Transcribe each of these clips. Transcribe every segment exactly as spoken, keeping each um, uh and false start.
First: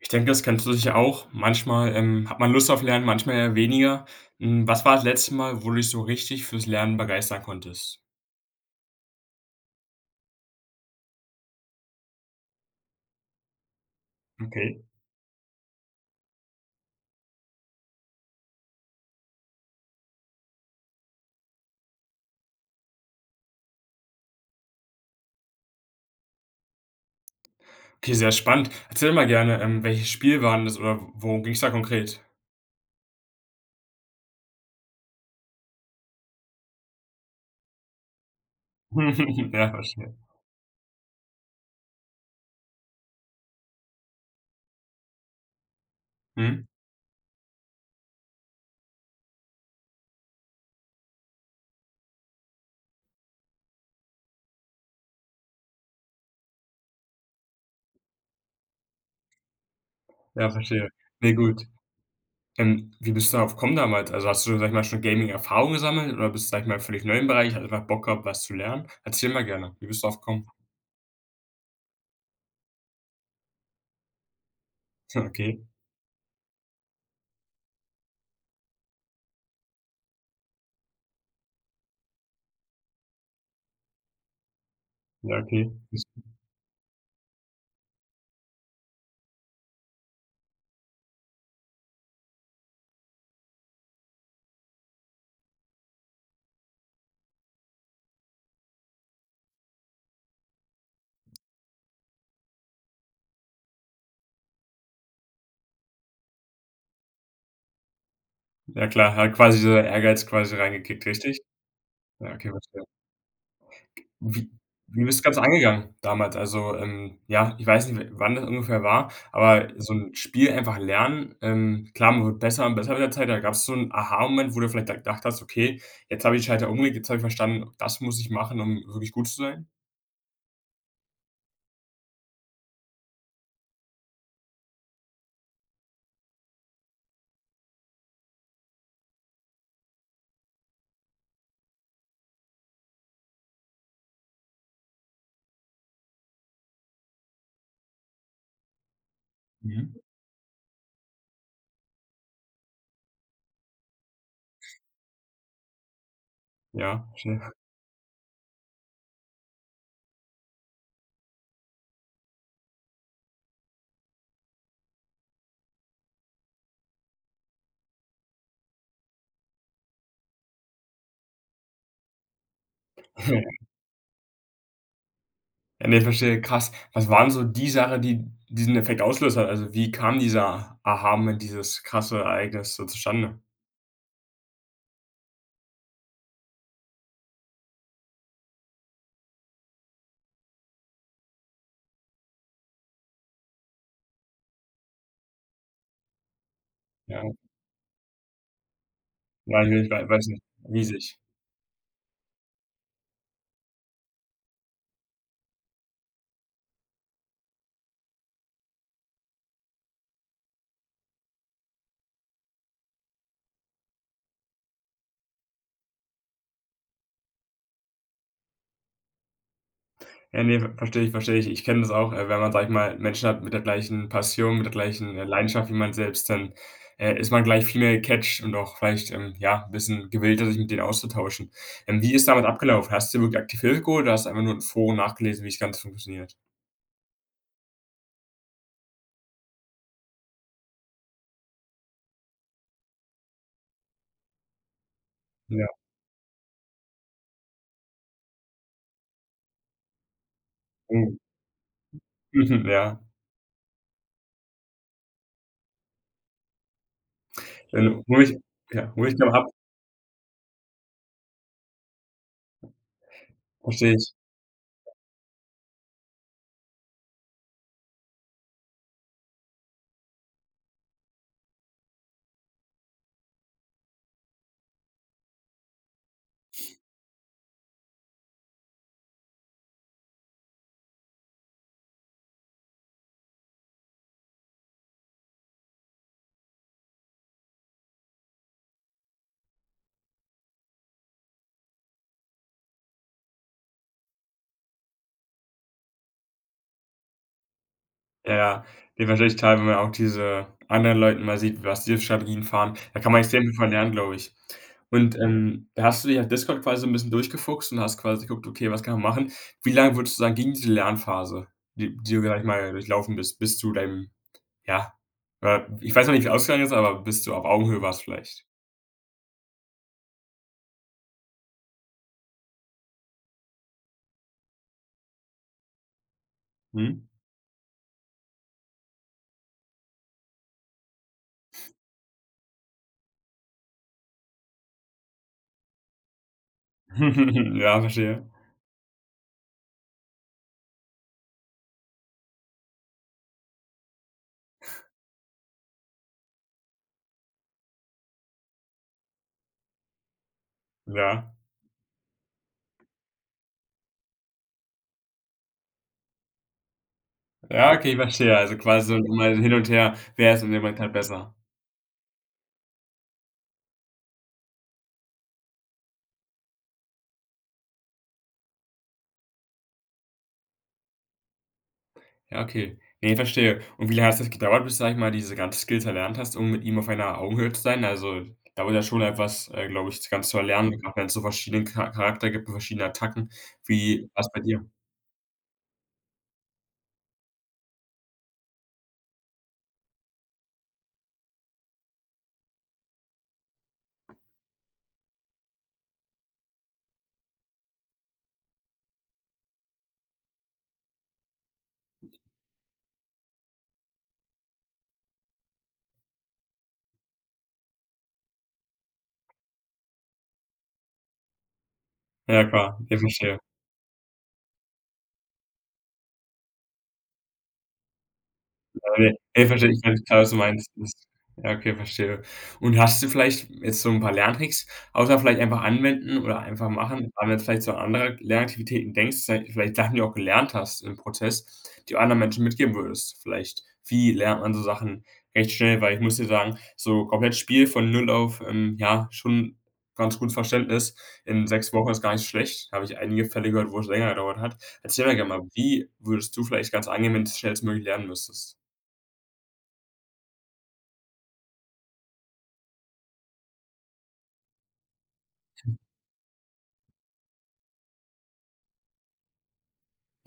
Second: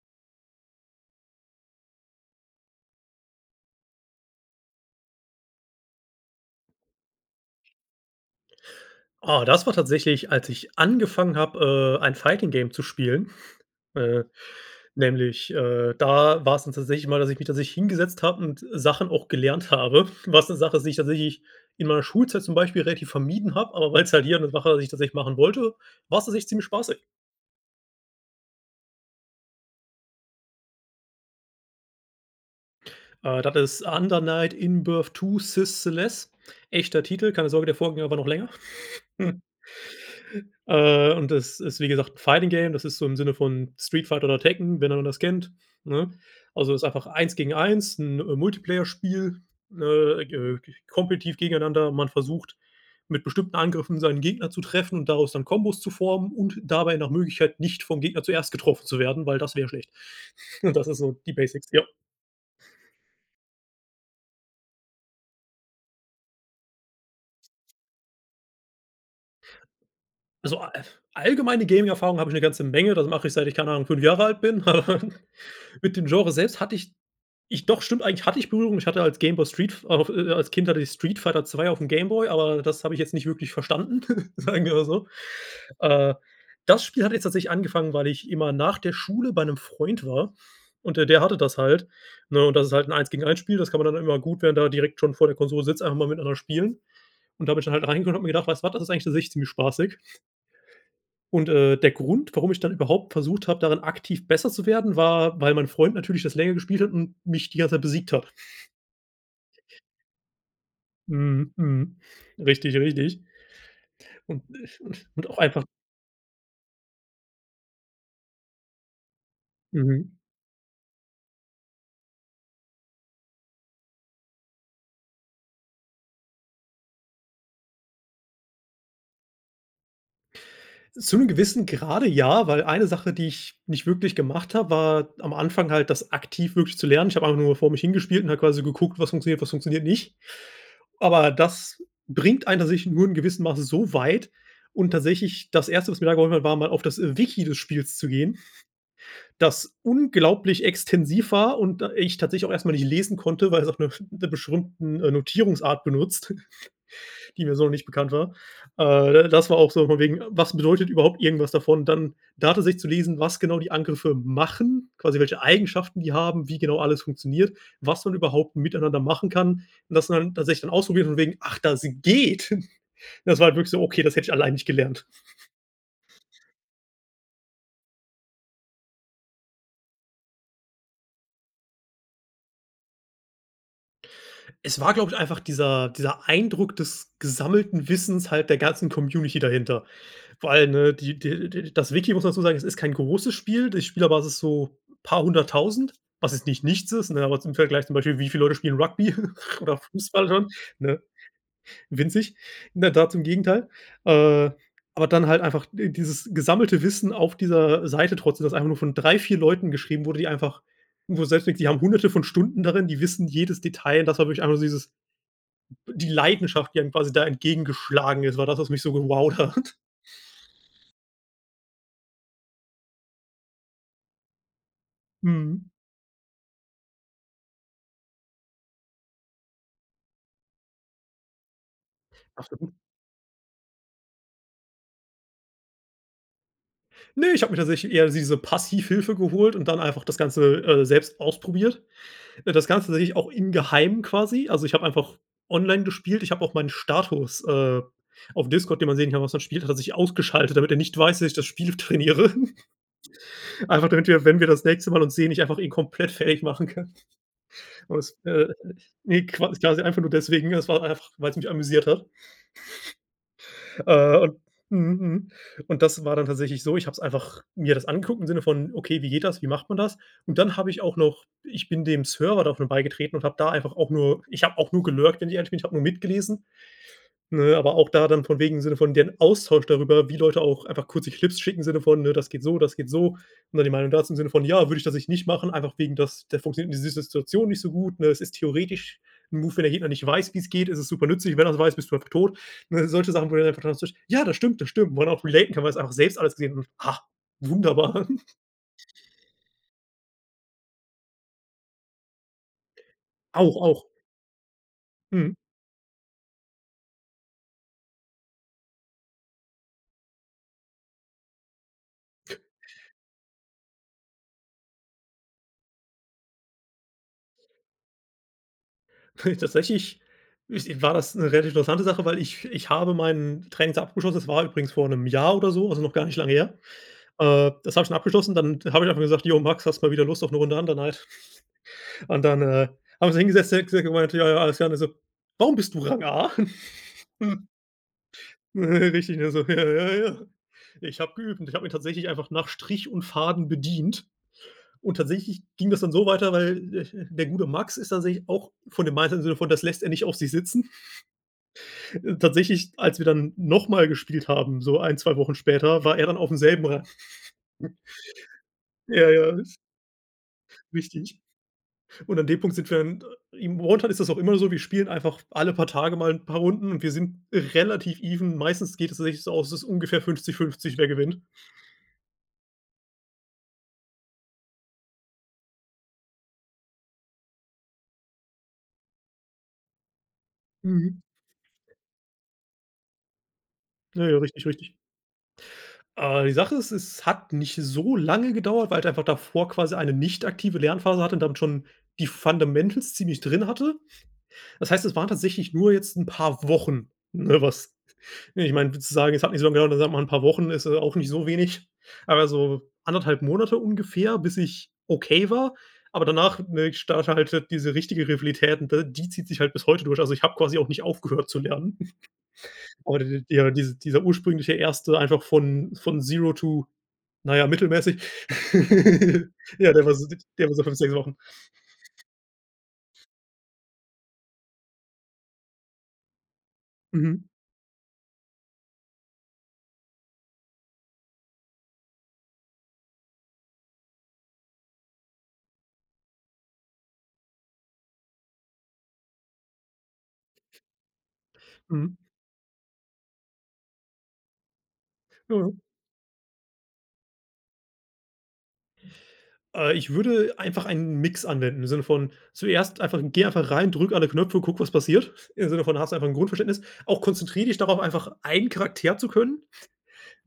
Ich denke, das kennst du sicher auch, manchmal, ähm, hat man Lust auf Lernen, manchmal eher weniger. Hm, was war das letzte Mal, wo du dich so richtig fürs Lernen begeistern konntest? Ah, das war tatsächlich, als ich angefangen habe, äh, ein Fighting-Game zu spielen, äh, Okay. nämlich, äh da war's dann tatsächlich immer, dass ich mich tatsächlich hingesetzt habe und, äh, Sachen auch gelernt habe. Was 'ne Sache ist, die ich tatsächlich in meiner Schulzeit zum Beispiel relativ vermieden habe. Aber weil's halt hier 'ne Sache ist, die ich tatsächlich machen wollte, war's tatsächlich ziemlich spaßig. Okay, sehr spannend. Erzähl mal gerne. Ähm, welches Spiel war'n das oder worum ging's da konkret? Äh, das ist Under Night In-Birth II Sys:Celes, echter Titel. Keine Sorge, der Vorgänger war noch länger. Ja, verstehe. Äh, und das ist wie gesagt, 'n Fighting-Game, das ist so im Sinne von Street Fighter oder Tekken, wenn einer das kennt, ne? Mhm. Also, ist einfach eins gegen eins, 'n Multiplayer-Spiel, äh, äh, k kompetitiv gegeneinander. Man versucht, mit bestimmten Angriffen seinen Gegner zu treffen und daraus dann Kombos zu formen und dabei nach Möglichkeit, nicht vom Gegner zuerst getroffen zu werden, weil das wäre schlecht. Ja, Und das verstehe, ist so ne die gut. Basics, ja. Ähm, wie bist du darauf gekommen damals? Also, hast du, sage ich mal, schon Gaming-Erfahrung gesammelt, oder bist du, sage ich mal völlig neu im Bereich? Hast einfach Bock gehabt, was zu lernen? Erzähl mal gerne. Wie bist du darauf gekommen? Also, a e alllgemeine Gaming-Erfahrung habe ich 'ne ganze Menge. Das mache ich, seit ich keine Ahnung, fünf Jahre alt bin. Ja okay. Mit dem Genre selbst hatte ich ich doch, stimmt eigentlich, hatte ich Berührung. Ich hatte als Gameboy Street F äh, äh, als Kind hatte ich Street Fighter 2 aufm Gameboy. Aber das habe ich jetzt nicht wirklich verstanden, sagen wir mal so. Ja, okay. Äh, [unintelligible] das Spiel hat jetzt tatsächlich angefangen, weil ich immer nach der Schule bei 'nem Freund war. Und der der hatte das halt, ne? Und das ist halt 'n eins gegen eins Spiel. Das kann man dann immer gut während man da direkt schon vor der Konsole sitzt, einfach mal miteinander spielen. Und da bin ich dann halt reingekommen und habe mir gedacht, weißt was, das ist eigentlich an sich ziemlich spaßig. Und, äh, der Grund, warum ich dann überhaupt versucht habe, darin aktiv besser zu werden, war, weil mein Freund natürlich das länger gespielt hat und mich die ganze Zeit besiegt hat. Ja klar, hat quasi so der Ehrgeiz quasi reingeklickt, richtig? Mhm, mhm. Ja, okay, Richtig, verstehe. richtig. Und, Wie äh u wie bist du das und auch Ganze einfach angegangen damals. Also, ähm, ja, ich weiß nicht, w wann das ungefähr war, aber so Mhm. 'n Spiel einfach lernen, ähm, klar, man wird besser und besser mit der Zeit, aber gab's so 'n Aha-Moment, wo du vielleicht da gedacht hast: „Okay, jetzt habe ich die Schalter umgelegt. Jetzt habe ich verstanden, das muss ich machen, um wirklich gut zu sein?“ Zum gewissen Grade, ja, weil eine Sache, die ich nicht wirklich gemacht habe, war am Anfang halt das aktiv wirklich zu lernen. Ich habe einfach nur vor mich hin gespielt und habe quasi geguckt: „Was funktioniert, was funktioniert nicht.“ Aber das bringt einen tatsächlich nur in gewissen Masse so weit. Und tatsächlich das erste, was mir da geholfen hat, war mal auf das, äh, Wiki des Spiels zu gehen, das Mhm. unglaublich extensiv war und, äh, ich tatsächlich auch erstmal nicht lesen konnte, weil es auf 'ner sch 'ne beschrimmten, äh, Notierungsart benutzt, Ja, die verstehe. mir so noch nicht bekannt war. Äh, äh, das war auch so, von wegen, was bedeutet überhaupt irgendwas davon. Dann da tatsächlich zu lesen, was genau die Angriffe machen, quasi welche Eigenschaften die haben, wie genau alles funktioniert, was man überhaupt miteinander machen kann, dass man tatsächlich dann ausprobiert von wegen: „Ach, das geht.“ Das war halt wirklich so: „Okay, das hätte ich allein nicht gelernt.“ Ja, ne, verstehe, krass. Was waren so die Sache, die diesen Effekt ausgelöst hat? Also, wie kam dieser Aha-Moment, dieses krasse Ereignis so zustande? Es war, glaube ich, einfach dieser dieser Eindruck des gesammelten Wissens halt der ganzen Community dahinter. Vor allen, ne, die der der das Wiki, muss man dazu sagen, es ist kein großes Spiel. Die Spielerbasis ist so paar hunderttausend, was jetzt nicht nichts ist, ne, Ja. aber zum Vergleich zum Beispiel, wie viele Leute spielen Rugby oder Weil wei weiß Fußball nicht schon, ne riesig. winzig, ne, da zum Gegenteil. Äh, aber dann halt einfach die dieses gesammelte Wissen auf dieser Seite trotzdem, das einfach nur von drei, vier Leuten geschrieben wurde, die einfach wo du selbst denkst, die haben Hunderte von Stunden darin, die wissen jedes Detail, und das war wirklich einfach nur dieses be die Leidenschaft, die dann quasi da entgegengeschlagen ist, war das, was mich so gewowt hat. Ja, ne, ver verstehe ich, verstehe ich. Ich kenne das auch, äh, wenn man, sage ich mal Menschen hat mit der gleichen Passion, mit der gleichen, äh, Mhm. Leidenschaft wie man selbst, dann, äh, ist man gleich viel mehr gecatcht und auch vielleicht, ähm, ja, 'n bisschen gewillter, sich mit denen auszutauschen. Ähm, wie ist damals Absolut. abgelaufen? Hast du dir wirklich aktiv Hilfe geholt oder hast du einfach nur in Foren nachgelesen, wie das Ganze funktioniert? Ne, ich habe mir tatsächlich eher diese Passivhilfe geholt und dann einfach das Ganze, äh, selbst ausprobiert. Äh, das Ganze tatsächlich auch in geheim quasi. Also, ich habe einfach Ja. online gespielt. Ich habe auch meinen Status, äh, auf Discord, den man sehen kann, was man spielt, hat er sich ausgeschaltet, damit er nicht Mhm. weiß, dass ich das Spiel trainiere. Mhm, ja. Einfach damit wir, wenn wir das nächste Mal uns sehen, ich einfach ihn komplett fertig machen kann. Äh, Und wo es, ich äh ja, wo ich ne, da habe qua quasi einfach nur deswegen, es war einfach, weil's mich amüsiert hat. Verstehe ich. Äh, und mhm mhm, und das war dann tatsächlich so, ich habe es einfach mir das angeguckt im Sinne von: „Okay, wie geht das? Wie macht man das?“ Und dann habe ich auch noch ich bin dem Server davon beigetreten und habe da einfach auch nur ich habe auch nur gelurkt, wenn ich ehrlich bin, ich habe nur mitgelesen. Ne, aber auch da dann, von wegen im Sinne von deren Austausch darüber, wie Leute auch einfach kurze Clips schicken, im Sinne von, ne: „Das geht so, das geht so.“ Ne, die Meinung dazu im Sinne von: „Ja, würde ich das ich nicht machen, einfach wegen dass der funktioniert die in dieser Situation nicht so gut, ne, es ist theoretisch 'n Move, wenn der Gegner nicht weiß, wie's geht, ist es supernützlich. Wenn er es weiß, bist du einfach tot.“ Ne, solche Sachen wo du einfach [unintelligible] „Ja, das stimmt, das stimmt.“ Wo man auch relaten kann, weil man das einfach selbst alles gesehen und: „Ha, wunderbar.“ Ja, ja, dir wird wahrscheinlich klar, wenn man auch diese anderen Leuten mal sieht, was die für Strategien fahren. Da kann man extrem viel Auch, von auch. lernen, glaube ich. Und, Mhm. ähm, da hast du dich auf Discord quasi so 'n bisschen durchgefuchst und hast quasi geguckt: „Okay, was kann man machen?“ Wie lange würdest du sagen ging diese Lernphase, die die du da, sage ich mal, durchlaufen bist, bis zu deinem, ja, äh ich weiß noch nicht, wie's ausgegangen ist, aber bis du auf Augenhöhe warst vielleicht? Tatsächlich is war das 'ne relativ interessante Sache, weil ich ich habe meine Trainings abgeschlossen. Das war übrigens vor 'nem Jahr oder so, also, noch gar nicht lange her, Mhm. äh, das habe ich schon abgeschlossen. Dann habe ich einfach gesagt: „Jo Max, hast du mal wieder Lust auf 'ne Runde Under Night? Und dann, äh, haben so hingesetzt, der hat gesagt er meinte: „Ja, ja, alles klar.“ Und dann so: „Warum bist du Rang A?“ Ja, verstehe. Richtig, ne, so: „Ja, ja, ja. Ich habe geübt.“ Und ich habe ihn tatsächlich einfach nach Strich und Faden bedient. Und tatsächlich ging das dann so weiter, weil, äh, der gute Max ist tatsächlich auch von dem Mindset, in dem Sinne von das lässt er nicht auf sich sitzen, Ja. äh, tatsächlich, als wir dann noch mal gespielt haben, so ein, zwei Wochen später war er dann aufm selben Rang. Ja, okay, verstehe. Also quasi so Ja, immer ja. hin und her wer ist in dem Moment gerade Richtig. besser. Und an dem Punkt sind wir in im [unintelligible] ist das auch immer so, wir spielen einfach alle paar Tage mal 'n paar Runden und wir sind relativ even meistens geht es tatsächlich so aus, es ist ungefähr fünfzig fünfzig, wer gewinnt. Ja, okay, ne, verstehe und wie lange hat es gedauert, bis sage ich mal diese ganze Skills erlernt hast, um mit ihm auf einer Augenhöhe zu sein? Also, dauert ja schon etwas, äh, glaube ich, das Ganze zu erlernen, Mhm. wenn es so verschiedenen Cha Charakter gibt und verschiedenen Attacken, Ja, wie ja, wars bei richtig, dir? richtig. Äh, die Sache ist, es hat nicht so lange gedauert, weil ich einfach davor quasi eine nicht aktive Lernphase hatte und damit schon die Fundamentals ziemlich drin hatte. Das heißt, es waren tatsächlich nur jetzt 'n paar Wochen, ne, was ne, ich meine so w zu sagen, es hat nicht so lange gedauert, dann sagt man 'n paar Wochen ist es auch nicht so wenig, aber so anderthalb Monate ungefähr, bis ich okay war. Aber danach, ne, ich starte halt, äh, diese richtige Rivalität und d die zieht sich halt bis heute durch also, ich habe quasi auch nicht aufgehört zu lernen. Ja, klar, Aber ich d verstehe. ja dies dieser ursprüngliche erste einfach von von Zero to, na ja, mittelmäßig. [unintelligible] Verstehe Ja, ich, der war, so sech klar was du der war so meinst fünf, sechs ist Wochen. ja okay, verstehe und hast du vielleicht jetzt so 'n paar Lerntricks außer vielleicht einfach anwenden oder einfach machen, wenn Mhm. man jetzt vielleicht so andere Lernaktivitäten denkst, sei es vielleicht Sachen die du auch gelernt hast im Prozess, die anderen Menschen mitgeben würdest, vielleicht wie lernt man so Sachen recht schnell, weil ich muss dir sagen, so komplett Spiel von null auf, ähm, ja, schon ganz gut Verständnis in sechs Wochen Mhm. ist gar nicht so schlecht. Habe ich einige Fälle gehört, wo es länger gedauert hat. Erzähl doch gerne mal, Mhm. wie würdest du vielleicht das Ganze angehen, wenn's schnellstmöglich lernen müsstest? Äh, ich würde einfach einen Mix anwenden, im Sinne von zuerst einfach geh einfach rein, drücke alle Knöpfe und gucke, was passiert, im Sinne von hast du einfach 'n Grundverständnis. Auch konzentriere dich darauf einfach einen Charakter zu können.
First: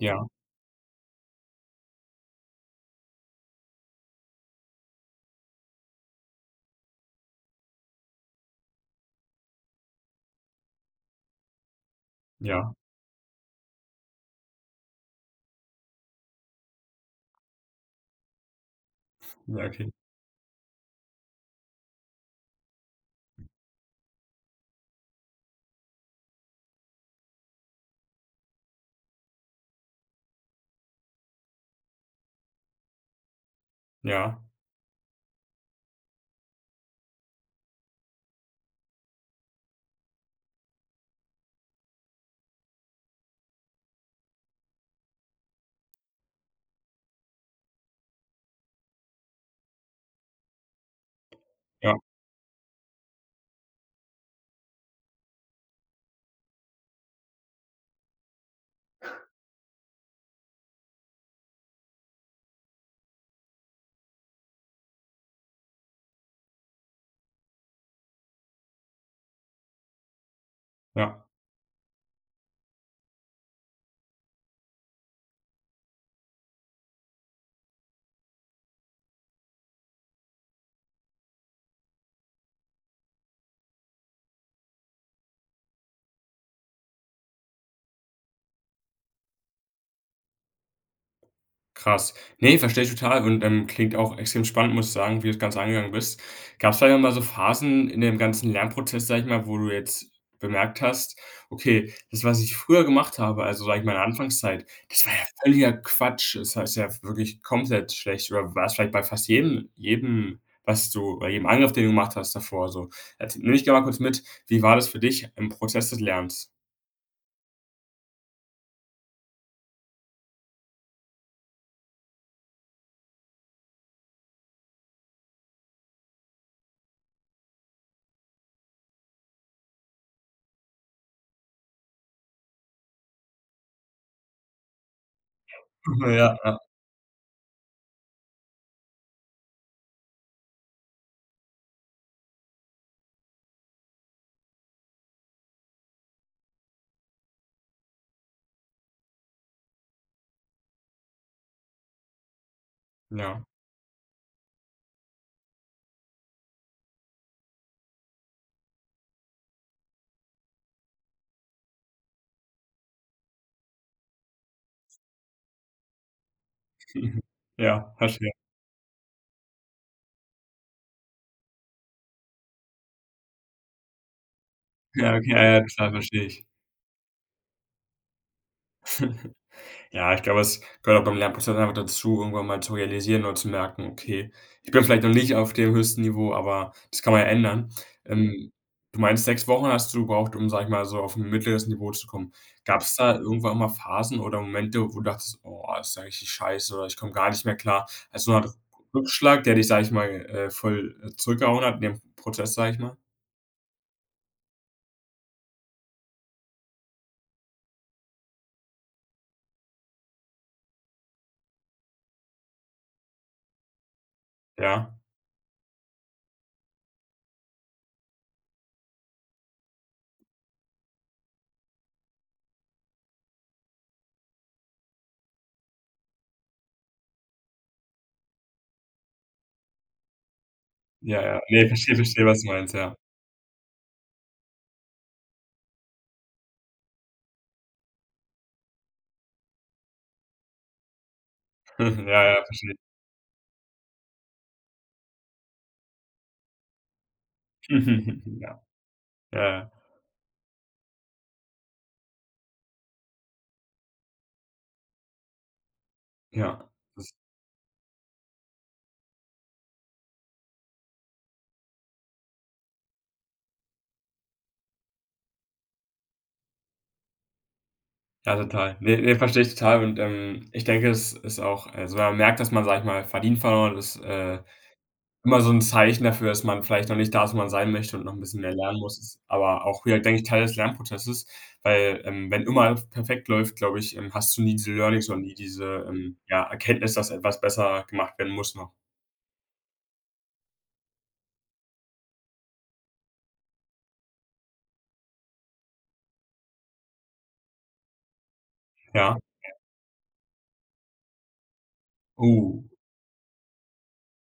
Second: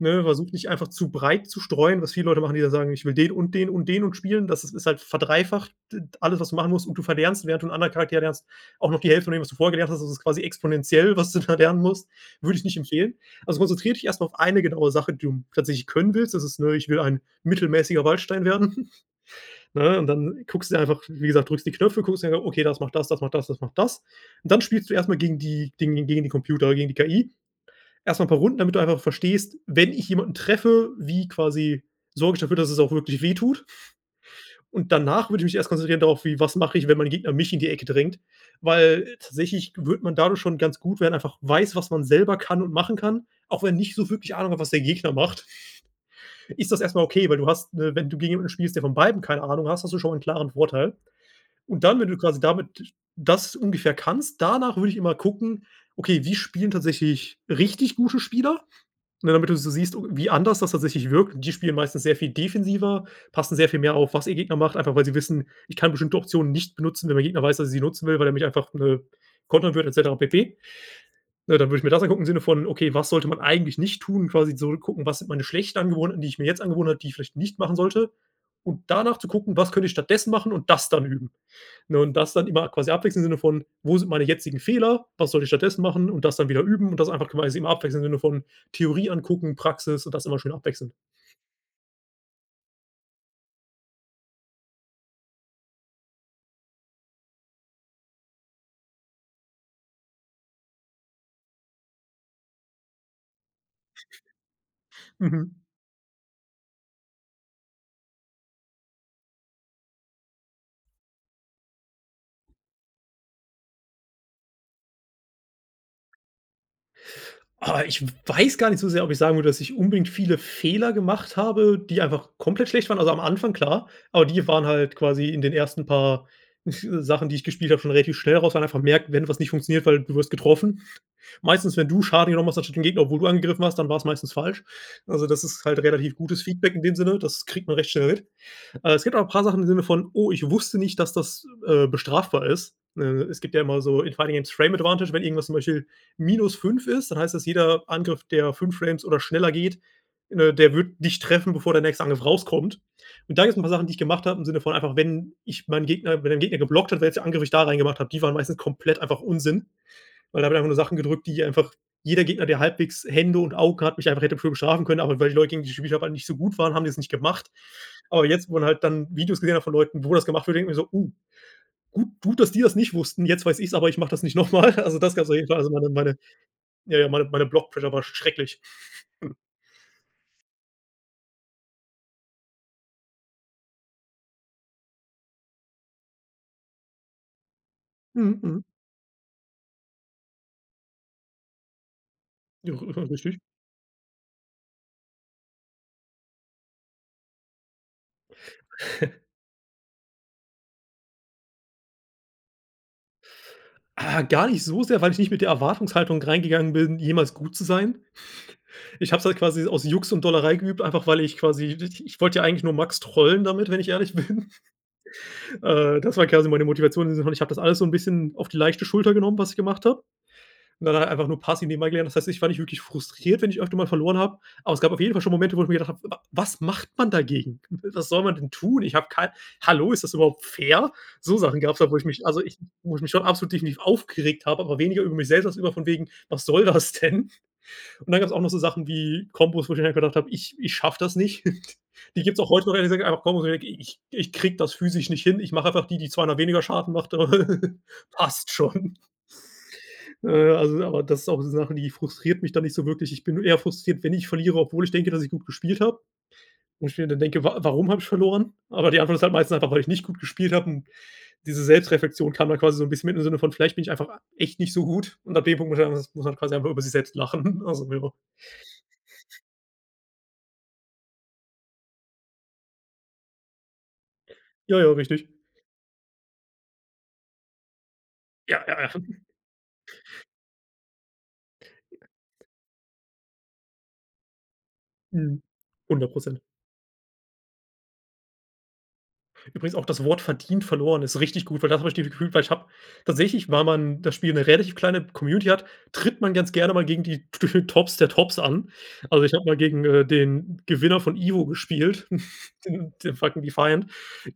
Ne, versuch nicht einfach zu breit zu streuen, was viele Leute machen, die dann sagen: „Ich will den und den und den und spielen.“ Das ist halt verdreifacht d alles, was du machen musst und du verlernst, während du 'n anderen Charakter lernst, auch noch die Hälfte von dem, was du vorher gelernt hast das ist quasi exponentiell, was du da lernen musst, würde ich Ja. nicht empfehlen. Also, konzentriere dich erstmal auf eine genaue Sache, du m tatsächlich können willst. Das ist, ne, ich will ein mittelmäßiger Waldstein werden. Ja, okay. Ne, und dann guckst dir einfach wie gesagt, drückst die Knöpfe, guckst dir: „Okay, das macht das, das macht das, das macht das“, und dann spielst du erstmal gegen die gegen gegen die Computer oder gegen die KI. Erstmal 'n paar Runden, damit du einfach verstehst, wenn ich jemanden treffe, wie quasi sorge ich dafür, dass es auch wirklich weh tut. Ja. Und danach würde ich mich erst konzentrieren darauf, wie was mache ich, wenn mein Gegner mich in die Ecke drängt? Weil, äh, tatsächlich würde man dadurch schon ganz gut werden, einfach weiß, was man selber kann und machen kann, auch wenn nicht so wirklich Ahnung hat, was der Gegner macht. Ist das erstmal okay, weil du hast ne, wenn du gegen jemanden spielst, der von beiden keine Ahnung hast, hast du schon mal 'n klaren Vorteil und Ja. dann, wenn du quasi damit das ungefähr kannst, danach würde ich immer gucken: „Okay, wie spielen tatsächlich richtig gute Spieler?“, ne, damit du so siehst, wie anders das tatsächlich wirkt. Die spielen meistens sehr viel defensiver, passen sehr viel mehr auf, was ihr Gegner macht, einfach weil sie wissen, ich kann bestimmte Optionen nicht benutzen, wenn der Gegner weiß, dass ich sie nutzen will, weil er mich einfach, äh, kontern wird et cetera pp. Ja. Ja, dann würde ich mir das angucken im Sinne von: „Okay, was sollte man eigentlich nicht tun?“ Quasi so gucken, was sind meine schlechten Angewohnheiten, die ich mir jetzt angewöhnt habe, die ich vielleicht nicht machen sollte, und danach zu gucken: „Was könnte ich stattdessen machen?“ und das dann üben, ne, und das dann immer quasi abwechseln im Sinne von: „Wo sind meine jetzigen Fehler? Was sollte ich stattdessen machen?“ und das dann wieder üben und das einfach quasi immer abwechselnd im Sinne von: „Theorie angucken, Praxis“, und das immer schön abwechseln. Krass. Ne, verstehe ich total und, ähm, klingt auch extrem spannend, muss ich sagen, wie du das Ganze angegangen bist. Gab's vielleicht auch mal so Phasen in dem ganzen Lernprozess, sage ich mal, wo du jetzt bemerkt hast: „Okay, das, was ich früher gemacht habe, also, sage ich mal in Anfangszeit, das war ja Mhm. völliger Quatsch.“ Das heißt ja wirklich komplett schlecht, oder war's vielleicht bei fast jedem jedem was du bei jedem Angriff, den du gemacht hast, davor so, et nehme mich mal kurz mit, wie war das für dich im Prozess des Lernens? Ah, ich weiß gar nicht so sehr, ob ich sagen würde, dass ich unbedingt viele Fehler gemacht habe, die einfach komplett schlecht waren. Also, am Anfang klar, aber die waren halt quasi in den ersten paar Sachen, die ich gespielt habe, schon relativ schnell raus, weil einfach merkt, wenn was nicht funktioniert, weil du wirst getroffen. Meistens, wenn du Schaden genommen hast, anstatt den Gegner, obwohl du angegriffen hast, dann war es meistens falsch. Also, das ist halt relativ Ja, gutes ja. Feedback in dem Sinne. Das kriegt man recht schnell mit. Äh, es gibt auch 'n paar Sachen im Sinne von: „Oh, ich wusste nicht, dass das, äh, bestrafbar ist.“ Äh, es gibt ja immer so in Fighting against Frame Advantage, wenn irgendwas zum Beispiel minus fünf ist, dann heißt es, jeder Angriff, der fünf Frames oder schneller geht, äh, der wird dich treffen, bevor der nächste Angriff rauskommt. Und Ja. da gibt es 'n paar Sachen, die ich gemacht habe, im Sinne von einfach, wenn ich meinen Gegner wenn ein Gegner geblockt hat, welchen Angriff ich da rein gemacht habe die waren meistens komplett einfach Unsinn, weil da habe ich einfach nur Sachen gedrückt, die einfach jeder Gegner, der halbwegs Hände und Augen hat, mich einfach hätte für bestrafen können, aber weil die Leute gegen die ich spielt habe nicht so gut waren, haben die das nicht gemacht. Ja, Aber verstehe. jetzt, wo man halt dann Videos gesehen hat von Leuten, wo das gemacht wird, denke ich mir so: „Oh. Gut gut, dass die das nicht wussten, jetzt weiß ich's, aber ich mache das nicht nochmal.“ Also, das Ja, gab's okay, auf ah jeden Fall. ja, Also meine klar, meine verstehe ich. ja, ja, meine meine Block Pressure war schrecklich. Ja, ich glaube, es gehört beim Lernprozess einfach dazu, irgendwann mal zu realisieren und zu merken: „Okay, ich bin vielleicht noch nicht auf dem höchsten Niveau, aber das kann man ja ändern.“ Mhm, Ähm, mhm. du meinst sechs Wochen hast du gebraucht, um, sage ich mal, so auf 'n mittleres Niveau zu kommen. Ja, Gab's r da richtig. irgendwann mal Phasen oder Momente, wo du dachtest: „Oh, ist ja richtig scheiße“ oder: „Ich komme gar nicht mehr klar“? Also, so 'ne Art Rückschlag, der dich, sage ich mal, äh, voll zurückgehauen hat in dem Prozess, sage ich mal. Äh, gar nicht so sehr, weil ich nicht mit der Erwartungshaltung reingegangen bin, jemals gut zu sein. Ich habe es halt quasi aus Jux und Dollerei geübt, einfach weil ich quasi, di ich wollte ja eigentlich nur Max trollen damit, wenn ich ehrlich bin. Ja. Äh, das war quasi meine Motivation und so ich habe das alles so 'n bisschen auf die leichte Schulter genommen, was ich gemacht habe. Und dann halt einfach nur passiv dem erklären. Das heißt, ich war nicht wirklich frustriert, wenn ich öfter mal verloren habe. Aber es gab auf jeden Fall schon Momente, wo ich mir gedacht habe: „Wa was macht man dagegen? Was soll man denn tun? Ich habe kein hallo, ist das überhaupt fair?“ Ja, So ja. Sachen Ne, gab's da, verstehe, wo ich verstehe, mich was also, du ich meinst, ja. wo ich mich schon absolut definitiv aufgeregt habe, aber weniger über mich selbst als über von wegen, was soll das denn? Und dann gab's auch noch so Sachen wie Kombos, wo ich dann halt gedacht habe, ich ich schaffe das nicht. Hm, ja, Die gibt's ja, auch heute verstehe. noch ehrlich gesagt einfach Kombos ich ich ich kriege das physisch nicht hin. Ich mache einfach die, die zweimal weniger Schaden macht, aber passt Ja. Ja, schon. ja. Äh, also aber das ist auch so Sachen, die frustriert mich dann nicht so wirklich. Ich bin nur eher frustriert, wenn ich verliere, obwohl ich denke, dass ich gut gespielt habe. Ja, Und ich mir das dann denke, wa warum habe ich verloren. Aber die Antwort ist halt meistens einfach, weil ich nicht gut gespielt habe und diese Selbstreflexion kam dann quasi so 'n bisschen mit im Sinne von: „Vielleicht bin ich einfach a echt nicht so gut.“ Und ab dem Punkt muss [unintelligible] muss man quasi einfach über sich selbst lachen. Also, ja. Ja, total. Ne, ne, verstehe ich total. Und, ähm, ich denke, es ist auch also, wenn man merkt, dass man, sage ich mal, verdient verloren ist, äh, Ja, ja, richtig. immer so 'n Zeichen dafür, dass man vielleicht noch nicht da ist, wo man sein möchte, und noch 'n bisschen mehr Ja, lernen ja, muss, aber auch wieder, denke ich, Teil des Lernprozesses, weil, ähm, wenn immer perfekt läuft, glaube ich, ähm, hast du nie diese Learnings oder nie Mhm, diese, hundert ähm, Prozent. ja, Erkenntnis, dass etwas besser gemacht werden muss noch. Übrigens auch das Wort verdient verloren ist richtig gut, weil da habe ich dieses Gefühl weil ich habe tatsächlich, weil man das Spiel 'ne relativ kleine Community hat, tritt man ganz gerne mal gegen die gefühlt Tops der Tops an. Ja. Also, ich habe mal gegen, äh, den Gewinner von Ivo gespielt, Oh. den den fucking defined.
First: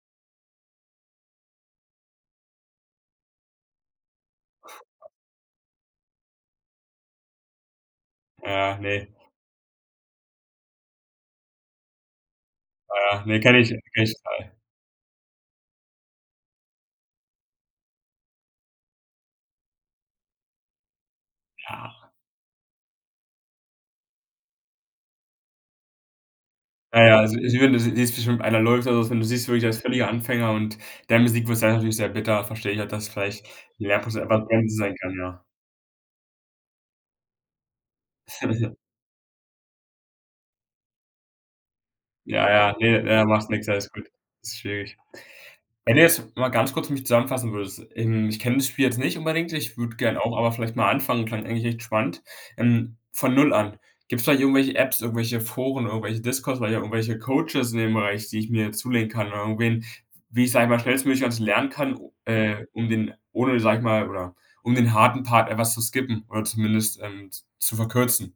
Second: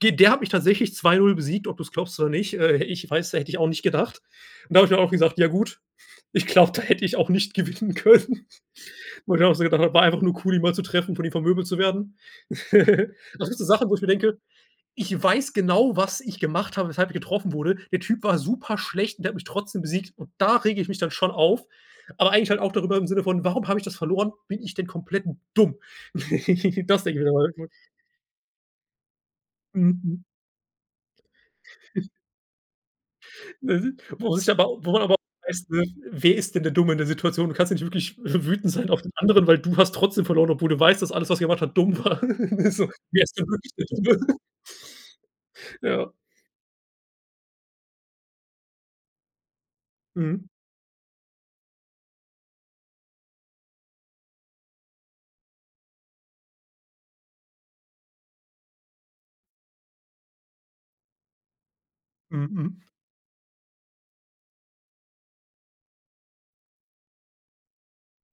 Ge der hat mich tatsächlich zwei zu null besiegt, ob du's glaubst oder nicht, hä ich weiß, hätte ich auch nicht gedacht. Und da habe ich mir auch gesagt: „Ja gut, ich glaube, da hätte ich auch nicht gewinnen können.“ Ja, ne. Wo ich dann auch so gedacht habe: „War einfach nur cool, ihn mal zu treffen, von ihm vermöbelt zu werden.“ Ah, ne, Das sind kenne so ich kenne Sachen, wo ich mir ich denke: zwei. „Ich weiß genau, was ich gemacht habe, weshalb ich getroffen wurde. Der Typ war super schlecht und der hat mich trotzdem besiegt und da rege ich mich dann schon auf, Ja. aber eigentlich halt auch darüber im Sinne von: „Warum habe ich das verloren? Bin ich denn komplett dumm?“ Das Ja, ja, denke ich mir da. also, ich [unintelligible] würde si siehst bestimmt einer läuft oder was, und du siehst wirklich, der ist völliger Mhm. Anfänger und dann besiegt wirst, dann natürlich sehr bitter verstehe ich auch, dass vielleicht [unintelligible] Lernprozess Wo einfach sich aber Bremse wo sein man kann, aber ja. auch weiß, ne, wer ist denn der Dumme in der Situation? Du kannst ja nicht wirklich wütend sein auf den anderen, weil du hast trotzdem verloren, obwohl du weißt, dass alles, was er gemacht hat, dumm war. Ja, ja, So: ne ja „Wer ist hier machst nix, wirklich der alles gut. Dumme?“ Ist schwierig. Wenn du Ja. jetzt mal ganz kurz für mich zusammenfassen würdest. Ähm, ich kenne das Spiel jetzt nicht unbedingt. Ich würde gern auch, Mhm. aber vielleicht mal anfangen. Klang eigentlich echt spannend. Ähm, von null an gibt's vielleicht irgendwelche Apps, irgendwelche Foren, irgendwelche Discos, vielleicht auch irgendwelche Coaches in dem Bereich, die ich mir zulegen kann oder irgendwen, w wie ich's einfach schnellstmöglich, also, lernen kann u Mhm. äh, Mhm. um den ohne sage ich mal, oder um den harten Part etwas zu skippen oder zumindest, ähm z zu verkürzen?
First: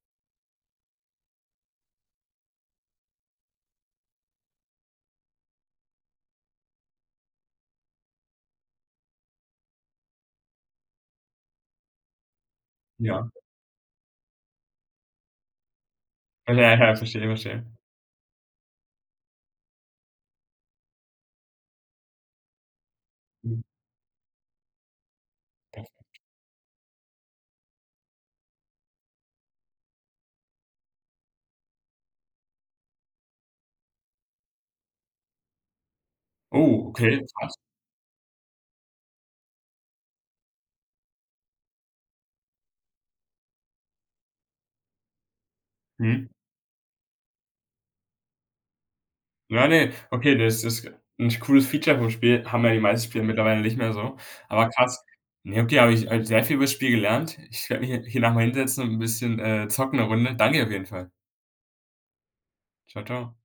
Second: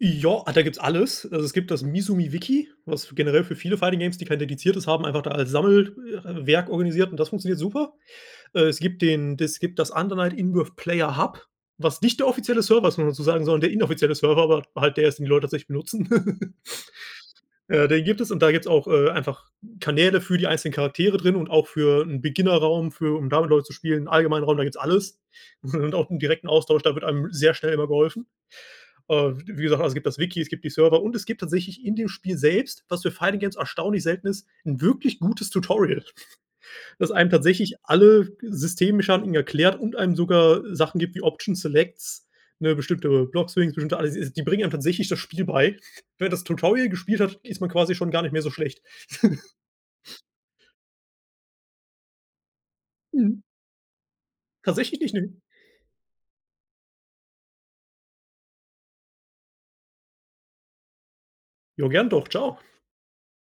Jo, äh, da gibt's alles. Also es gibt das „Mizuumi Wiki“, was generell für viele Fighting Games, die kein dediziertes haben, einfach da als Sammel äh, Werk organisiert und das funktioniert super. Äh, es gibt den das gibt das „Undernight-In-Birth-Player-Hub“, was nicht der offizielle Server ist muss man dazu Ja. sagen, sondern der inoffizielle Server, aber halt der ist, den die Leute tatsächlich benutzen. Ja, ja, ja, verstehe, verstehe. Äh, den gibt es und da gibt's auch, äh, einfach Kanäle für die einzelnen Charaktere drin und auch für 'n Beginner-Raum für um da mit Mhm. Leuten zu spielen, 'n allgemeinen Raum, da gibt's alles. Und auch Perfekt 'n direkten Austausch, da wird einem sehr schnell immer geholfen. Äh, wie gesagt, also, es gibt das Wiki, es gibt die Server und es gibt tatsächlich in dem Spiel selbst, was für Fighting-Games erstaunlich selten ist, 'n wirklich gutes Tutorial. Oh, Dass okay, einem krass. tatsächlich alle Systemmechaniken erklärt und einem sogar Sachen gibt wie Options, Selects, ne, bestimmte Block Swings, bestimmte alles, s die bringen einem tatsächlich das Spiel bei. Mhm. Wer das Tutorial gespielt hat ist man quasi schon gar nicht mehr so schlecht. Ja, ne, okay, das ist 'n cooles Feature vom Spiel, haben ja die meisten Spiele Mhm. mittlerweile nicht mehr so. Aber Tatsächlich krass. nicht, ne. Ja, okay, habe ich heute sehr viel übers Spiel gelernt. Ich werde mich hier hier nach mal hinsetzen und 'n bisschen, äh, zocken 'ne Runde. Danke auf jeden Fall. Ja, gerne doch. Tschau. Tschau tschau.